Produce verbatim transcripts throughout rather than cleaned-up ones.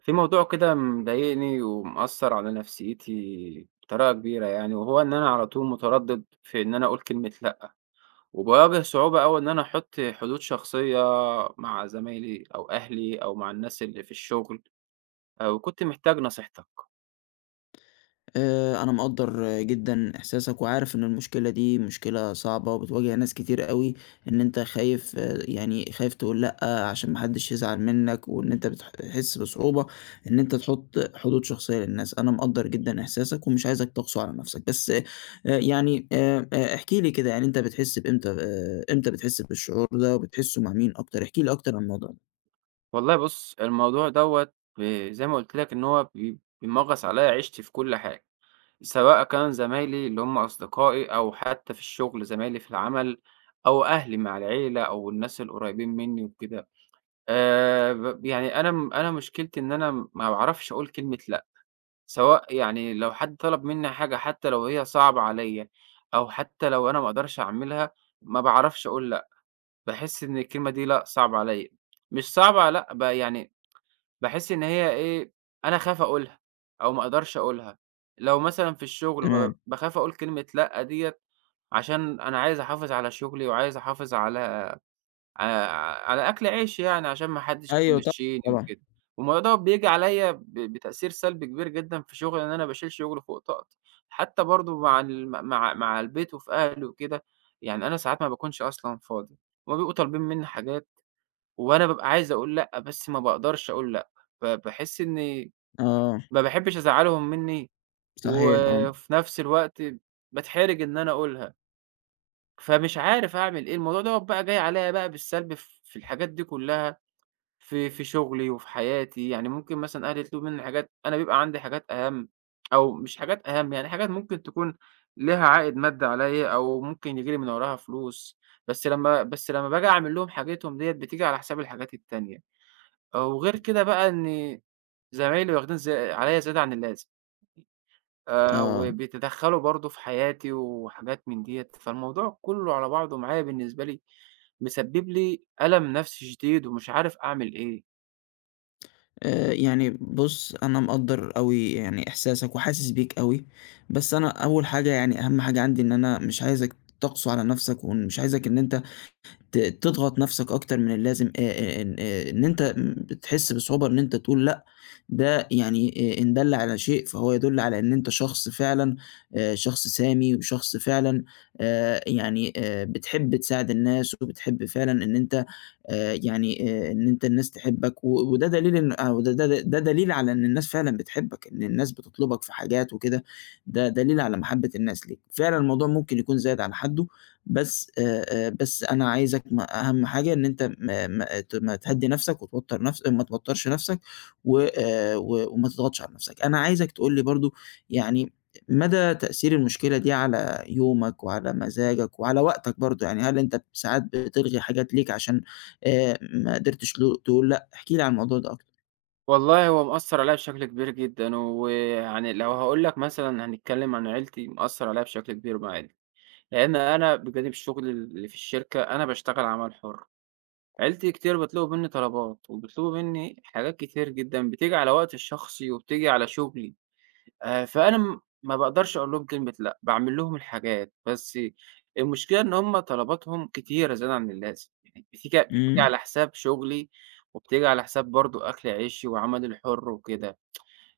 في موضوع كده مضايقني ومأثر على نفسيتي بطريقة كبيرة يعني، وهو إن أنا على طول متردد في إن أنا أقول كلمة لأ، وباواجه صعوبة أوي إن أنا أحط حدود شخصية مع زمايلي أو أهلي أو مع الناس اللي في الشغل. آآ، وكنت محتاج نصيحتك. آآ، أنا مقدّر جدًا إحساسك، وعارف إن المشكلة دي مشكلة صعبة وبتواجه ناس كتير أوي، إن أنت خايف آه، يعني خايف تقول لأ عشان ما حدش يزعل منك، وإن أنت بتح بتحس بصعوبة إن أنت تحط حدود شخصية للناس. أنا مقدّر جدًا إحساسك ومش عايزك تقسو على نفسك، بس آآ، يعني آآ، آآ، احكِ لي كده، يعني أنت بتحس بإمتى آآ، إمتى بتحس بالشعور ده وبتحسه مع مين أكتر؟ احكِ لي أكتر عن الموضوع ده. والله بُص، الموضوع دوّة ب زي ما قُلت لك إن هو بي بيمغص عليَّ عيشتي في كل حاجة، سواء كان زمايلي اللي هم أصدقائي أو حتى في الشغل زمايلي في العمل أو أهلي مع العيلة أو الناس القريبين مني وكده. آآ ب يعني أنا م أنا مشكلتي إن أنا م- ما باعرفش أقول كلمة لأ، سواء يعني لو حد طلب منّي حاجة حتى لو هي صعبة عليّا، أو حتى لو أنا ما أقدرش أعملها، ما باعرفش أقول لأ. باحس إن الكلمة دي لأ صعبة عليّا، مش صعبة لأ ب يعني باحس إن هي إيه، أنا أخاف أقولها، أو ما أقدرش أقولها. لو مثلًا في الشغل ب تمام. باخاف أقول كلمة لأ ديّة، عشان أنا عايز أحافظ على شغلي وعايز أحافظ على ع على أكل عيش يعني عشان ما حدّش أيوه، طبعًا، يمشّيني طبعًا. وكده. والموضوع دوّة بييجي عليَّ ب بتأثير سلبي كبير جدًا في شغلي، إن أنا باشيل شغل فوق طاقتي، حتى برضه مع ال مع مع البيت وفي أهلي وكده. يعني أنا ساعات ما باكونش أصلًا فاضي، هُم بيبقوا طالبين منّي حاجات وأنا بابقى عايز أقول لأ، بس ما باقدرش أقول لأ. ب باحس إني آه. ما باحبش أزعّلهم منّي، صحيح، آه. وفي نفس الوقت باتحرج إن أنا أقولها، فمش عارف أعمل إيه. الموضوع دوّة بقى جاي عليَّ بقى بالسلب ف في الحاجات دي كلّها، في في شغلي وفي حياتي. يعني ممكن مثلًا أهلي يطلبوا منّي حاجات أنا بيبقى عندي حاجات أهَم، أو مش حاجات أهَم، يعني حاجات ممكن تكون ليها عائد مادّي عليّا أو ممكن ييجي لي من وراها فلوس، بس لمّا بس لمّا باجي أعمل لهم حاجتهم ديّة بتيجي على حساب الحاجات التانية. وغير كده بقى إن زمايلي واخدين زي عليّا زيادة عن اللازم. آآ آه. وبيتدخّلوا برضه في حياتي وحاجات من ديّة، فالموضوع كُلّه على بعضه معايا بالنسبة لي مسبِّب لي ألم نَفْسي شديد ومش عارف أعمل إيه. آآ، يعني بُص، أنا مقدّر أوي يعني إحساسك وحاسس بيك أوي، بس أنا أول حاجة يعني أهم حاجة عندي إن أنا مش عايزك تقسو على نفسك، ومش عايزك إن أنت ت تضغط نفسك أكتر من اللازم، آآ آآ إن آآ إن أنت م بتحس بصعوبة إن أنت تقول لأ. ده يعني آآ إن دَل على شيء فهو يدل على إن أنت شخص فعلًا، آآ شخص سامي، وشخص فعلًا آآ يعني آآ بتحب تساعد الناس، وبتحب فعلًا إن أنت آآ يعني آآ إن أنت الناس تحبك، و وده دليل إن، أو ده ده ده دليل على إن الناس فعلًا بتحبك، إن الناس بتطلبك في حاجات وكده. ده دليل على محبة الناس ليك، فعلًا الموضوع ممكن يكون زايد عن حده، بس آآ، آآ، بس أنا عايزك م أهم حاجة إن أنت ما ما ت ما تهدّي نَفْسك، وتوتّر نَفْس ما توتّرش نَفْسك و آآ، و وما تضغطش على نَفْسك. أنا عايزك تقول لي برضه، يعني مدى تأثير المشكلة دي على يومك وعلى مزاجك وعلى وقتك برضه، يعني هل أنت ساعات بتلغي حاجات ليك عشان آآ، ما قدرتش ل تقول لأ؟ احكِ لي عن الموضوع ده أكتر. والله هو مأثّر عليَّ بشكل كبير جدًا، ويعني لو هاقول لك مثلًا هنتكلّم عن عيلتي، مأثّر عليَّ بشكل كبير مع عيلتي، لإن أنا بجانب شغلي اللي في الشركة أنا باشتغل عمل حُر. عيلتي كتير بيطلبوا منّي طلبات، وبيطلبوا منّي حاجات كتير جدًا بتيجي على وقتي الشخصي وبتيجي على شغلي. آآ، فأنا م ما باقدرش أقول لهم كلمة لأ، باعمل لهم الحاجات. بس المشكلة إن هم طلباتهم كتيرة زيادة عن اللازم، يعني بتيجي بتيجي إمم. على حساب شغلي، وبتيجي على حساب برضه أكل عيشي وعملي الحُر وكده.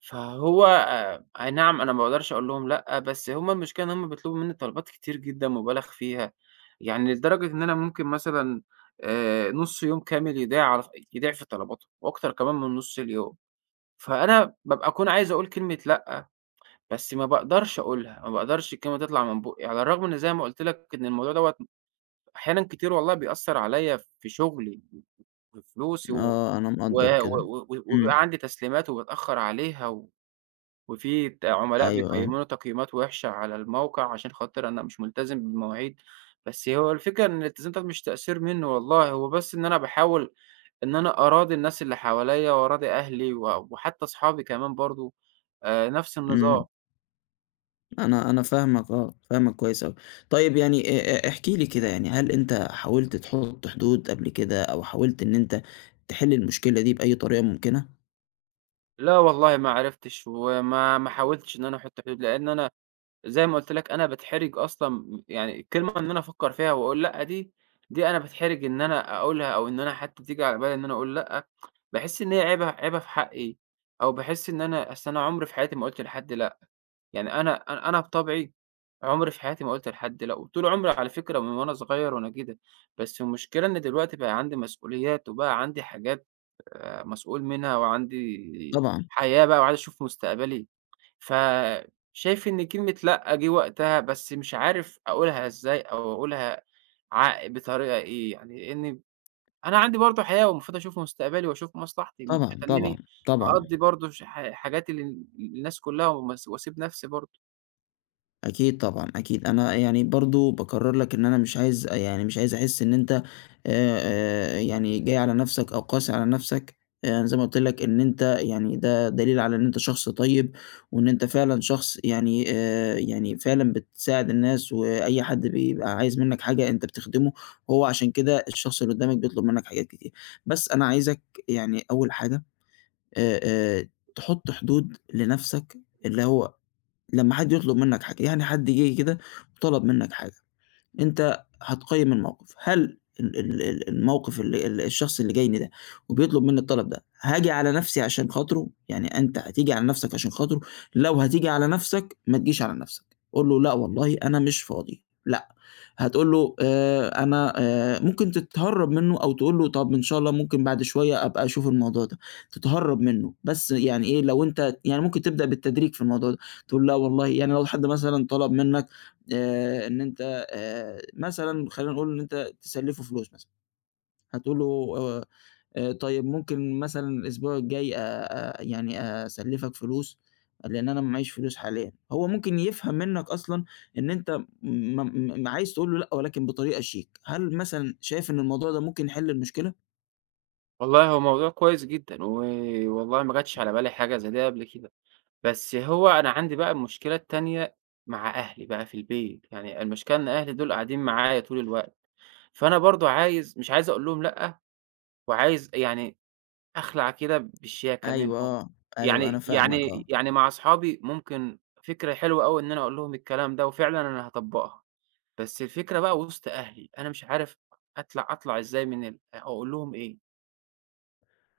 فهو آآ، أي نعم أنا ما باقدرش أقول لهم لأ، بس هم المشكلة إن هم بيطلبوا منّي طلبات كتير جدًا مُبالغ فيها. يعني لدرجة إن أنا ممكن مثلًا آآ، نُص يوم كامل يضيع على ف يضيع في طلباتهم وأكتر كمان من نُص اليوم. فأنا بابقى أكون عايز أقول كلمة لأ، بس ما باقدرش أقولها، ما باقدرش الكلمة تطلع من بُقّي، على الرغم إن زي ما قُلت لك إن الموضوع دوّة أحيانًا كتير والله بيأثّر عليَّ في شغلي وفي فلوسي و آه. أنا و مقدّر كده. و و إمم. وبيبقى عندي تسليمات وباتأخّر عليها و وفي ت عملاء أيوه، آه. بيقيّموني تقييمات وِحشة على الموقع عشان خاطر أنا مش ملتزم بالمواعيد. بس هو الفكرة إن الالتزام ده مش تقصير منّي والله، هو بس إن أنا باحاول إن أنا أراضي الناس اللي حواليّا وأراضي أهلي و وحتى أصحابي كمان برضه آآ نَفْس النظام. إمم. أنا أنا فاهمك آه، فاهمك كويس أوي. طيب، يعني آآ، آآ، احكِ لي كده، يعني هل أنت حاولت تحط حدود قبل كده أو حاولت إن أنت تحل المشكلة دي بأي طريقة ممكنة؟ لا والله ما عرفتش وما ما حاولتش إن أنا أحُط حدود، لإن أنا زي ما قُلت لك أنا باتحرج أصلًا يعني الكلمة إن أنا أفكّر فيها وأقول لأ دي، دي أنا باتحرج إن أنا أقولها، أو إن أنا حتى تيجي على بالي إن أنا أقول لأ. باحس إن هي عيبة عيبة في حقي، أو باحس إن أنا أصل أنا عمري في حياتي ما قُلت لحد لأ. يعني أنا أنا أنا بطبعي عمري في حياتي ما قُلت لحد لأ، وطول عمري على فكرة من وأنا صغير وأنا كده. بس المشكلة إن دلوقتي بقى عندي مسؤوليات وبقى عندي حاجات آآ مسؤول منها وعندي طبعًا. حياة بقى وعايز أشوف مستقبلي. فشايف إن كلمة لأ جه وقتها، بس مش عارف أقولها إزاي أو أقولها ع بطريقة إيه، يعني لإن أنا عندي برضه حياة والمفروض أشوف مستقبلي وأشوف مصلحتي، مش طبعًا. طبعًا، هتنّيني طبعًا. أقضّي برضه ش ح حاجات ال الناس كلّها ومس وأسيب نَفْسي برضه. أكيد، طبعًا، أكيد. أنا يعني برضه باكرّر لك إن أنا مش عايز، يعني مش عايز أحس إن أنت آآ، آآ، يعني جاي على نَفْسك أو قاسي على نَفْسك. آآ، زي ما قُلت لك إن أنت يعني ده دليل على إن أنت شخص طيب، وإن أنت فعلًا شخص، يعني آآ، يعني فعلًا بتساعد الناس، وأي حد بيبقى عايز منّك حاجة أنت بتخدمه، وهو عشان كده الشخص اللي قدّامك بيطلب منّك حاجات كتير. بس أنا عايزك يعني أول حاجة آآ، آآ، تحُط حدود لنَفْسك، اللي هو لمّا حد يطلب منّك حاجة، يعني حد جِه كده وطلب منّك حاجة، أنت هتقيّم الموقف. هل ال ال ال الموقف ال ال الشخص اللي جاي لي ده وبيطلب منّي الطلب ده، هاجي على نَفْسي عشان خاطره؟ يعني أنت هتيجي على نَفْسك عشان خاطره؟ لو هتيجي على نَفْسك، ما تجيش على نَفْسك. قُل له لأ والله أنا مش فاضي، لأ. هتقول له آآ أنا آآ ممكن تتهرّب منّه، أو تقول له طَب إن شاء الله ممكن بعد شوية أبقى أشوف الموضوع ده، تتهرّب منّه. بس يعني إيه، لو أنت يعني ممكن تبدأ بالتدريج في الموضوع ده، تقول لا والله، يعني لو حد مثلًا طلب منّك آآ إن أنت آآ مثلًا، خلّينا نقول إن أنت تسلّفه فلوس مثلًا، هتقول له آآ آآ طيب، ممكن مثلًا الأسبوع الجاي آآ يعني أسلّفك فلوس، لإن أنا ما معيش فلوس حاليًا. هو ممكن يفهم منّك أصلًا إن أنت م م م- عايز تقول له لأ، ولكن بطريقة شيك. هل مثلًا شايف إن الموضوع ده ممكن يحل المشكلة؟ والله هو موضوع كويس جدًا، و والله ما جاتش على بالي حاجة زي دي قبل كده. بس هو أنا عندي بقى المشكلة التانية مع أهلي بقى في البيت، يعني المشكلة إن أهلي دول قاعدين معايا طول الوقت. فأنا برضه عايز مش عايز أقول لهم لأ، وعايز يعني أخلع كده بشياكة أيوه، منهم. آه. أيوه، أنا يعني فاهمك آه. يعني يعني مع أصحابي ممكن فكرة حلوة أوي إن أنا أقول لهم الكلام ده، وفعلًا أنا هاطبّقها. بس الفكرة بقى وسط أهلي، أنا مش عارف أطلع أطلع إزاي من ال أقول لهم إيه.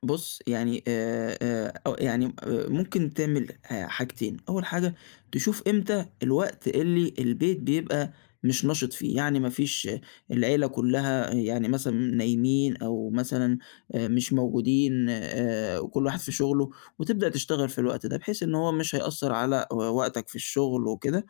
بُص، يعني آآ آآ أو يعني آآ ممكن تعمل ح حاجتين، أول حاجة، تشوف إمتى الوقت اللي البيت بيبقى مش نشِط فيه، يعني ما فيش العيلة كُلّها، آه، يعني مثلًا نايمين أو مثلًا آآ مش موجودين، آآ وكل واحد في شُغله، وتبدأ تشتغل في الوقت ده، بحيث إن هو مش هيأثّر على و وقتك في الشُغل وكده.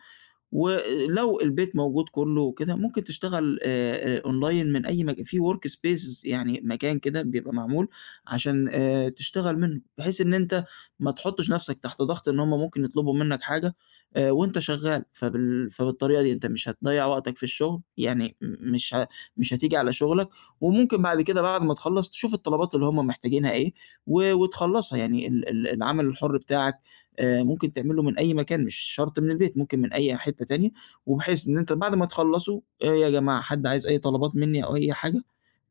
ولو البيت موجود كُلّه وكده، ممكن تشتغل آآ، آآ online من أي مك في work spaces، يعني مكان كده بيبقى معمول عشان آآ، تشتغل منه، بحيث إن أنت ما تحطّش نَفْسك تحت ضغط إن هُم ممكن يطلبوا منّك حاجة آآ، وأنت شغّال. فبال فبالطريقة دي أنت مش هتضيّع وقتك في الشغل، يعني م مش ه مش هتيجي على شغلك، وممكن بعد كده، بعد ما تخلّص تشوف الطلبات اللي هُم محتاجينها إيه و وتخلّصها. يعني ال ال العمل الحُر بتاعك آآ ممكن تعمله من أي مكان، مش شرط من البيت، ممكن من أي حتّة تانية، وبحيث إن أنت بعد ما تخلّصوا آآ يا جماعة، حد عايز أي طلبات منّي أو أي حاجة،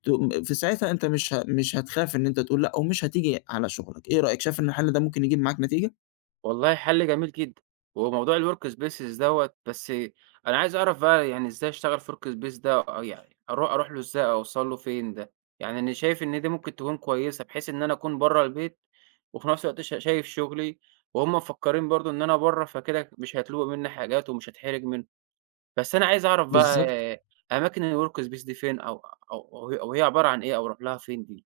تقوم في ساعتها. أنت مش ه مش هتخاف إن أنت تقول لأ، ومش هتيجي على شغلك. إيه رأيك، شايف إن الحل ده ممكن يجيب معاك نتيجة؟ والله حل جميل جدًا. هو موضوع الwork spaces دوّة، بس أنا عايز أعرف بقى يعني إزاي أشتغل في work space ده، أو يعني أرو أروح له إزاي أوصل له فين ده؟ يعني أنا شايف إن دي ممكن تكون كويسة بحيث إن أنا أكون برّه البيت، وفي نفس الوقت ش شايف شغلي، وهُم مفكّرين برضه إن أنا برّه فكده مش هيطلبوا منّي حاجات ومش هاتحرج منهم. بس أنا عايز أعرف بقى بالضبط. أماكن الwork space دي فين، أو أو أو هي أو هي عبارة عن إيه، أو أروح لها فين دي؟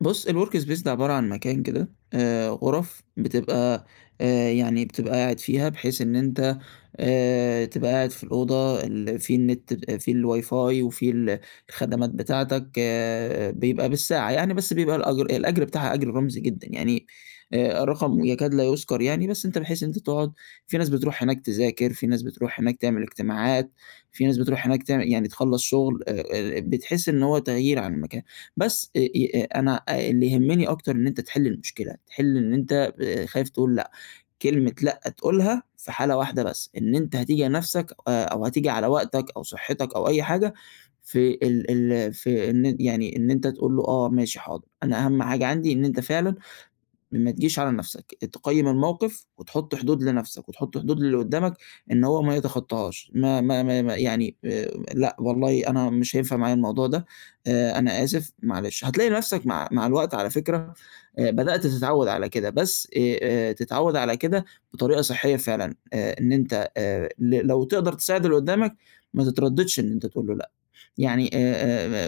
بُص، الwork space ده عبارة عن مكان كده، آآ غُرف بتبقى، آآ يعني بتبقى قاعد فيها بحيث إن أنت آآ تبقى قاعد في الأوضة، ال في النت ب في الWiFi وفي ال الخدمات بتاعتك، آه، بيبقى بالساعة يعني، بس بيبقى الأجر الأجر بتاعها أجر رمزي جدًا، يعني آآ رقم يكاد لا يُذكر يعني. بس أنت، بحيث إن أنت تقعد، في ناس بتروح هناك تذاكر، في ناس بتروح هناك تعمل اجتماعات، في ناس بتروح هناك تعم يعني تخلّص شغل، آآ آآ بتحس إن هو تغيير عن المكان. بس آآ ي أنا اللي يهمني أكتر إن أنت تحل المشكلة، تحل إن أنت آآ خايف تقول لأ. كلمة لأ تقولها في حالة واحدة بس، إن أنت هتيجي على نفْسك، آآ أو هتيجي على وقتك أو صحتك أو أي حاجة، في ال ال في إن يعني إن أنت تقول له آه، ماشي، حاضر. أنا أهم حاجة عندي إن أنت فعلًا ما تجيش على نفسك، تقيّم الموقف وتحُط حدود لنفسك، وتحُط حدود للي قدّامك إن هو ما يتخطّاهاش، ما ما ما ما يعني آآ لأ والله أنا مش هينفع معايا الموضوع ده، آآ أنا آسف، معلش. هتلاقي نفسك مع مع الوقت، على فكرة، آآ بدأت تتعوّد على كده، بس آآ آآ تتعوّد على كده بطريقة صحّية فعلًا. آآ إن أنت آآ ل لو تقدر تساعد اللي قدّامك ما تتردّدش إن أنت تقول له لأ. يعني آآ،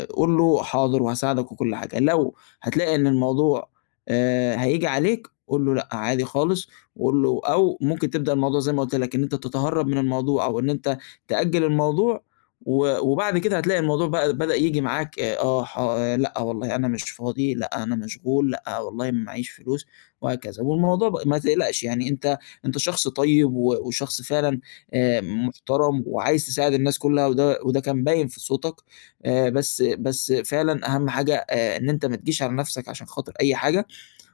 آآ، قُل له حاضر وهاساعدك وكل حاجة، لو هتلاقي إن الموضوع آآ، هييجي عليك، قُل له لأ، عادي خالص. وقُل له، أو ممكن تبدأ الموضوع زي ما قُلت لك، إن أنت تتهرب من الموضوع أو إن أنت تأجّل الموضوع. و وبعد كده هتلاقي الموضوع بقى بدأ ييجي معاك، آآ، آه ح آه، لأ والله أنا مش فاضي، لأ أنا مشغول، لأ والله ما معيش فلوس، وهكذا. والموضوع ب ما تقلقش، يعني أنت أنت شخص طيب و وشخص فعلًا آآ محترم، وعايز تساعد الناس كلّها، وده وده كان باين في صوتك. آآ بس بس فعلًا أهم حاجة آآ إن أنت ما تجيش على نَفْسك عشان خاطر أي حاجة.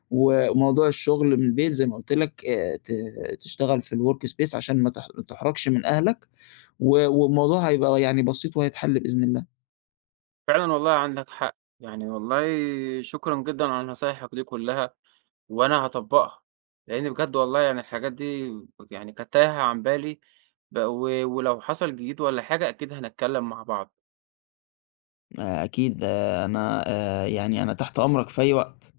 و وموضوع الشغل من البيت، زي ما قُلت لك، آآ ت تشتغل في الwork space عشان ما تح ما تحرجش من أهلك، و والموضوع هيبقى يعني بسيط وهيتحل بإذن الله. فعلًا والله عندك حق، يعني والله شكرًا جدًا على نصايحك دي كلّها. وأنا هاطبّقها، لإن بجد والله يعني الحاجات دي يعني كانت تايهة عن بالي، ب و ولو حصل جديد والّا حاجة أكيد هنتكلّم مع بعض. آآ أكيد، آه، أنا آآ يعني أنا تحت أمرك في أي وقت.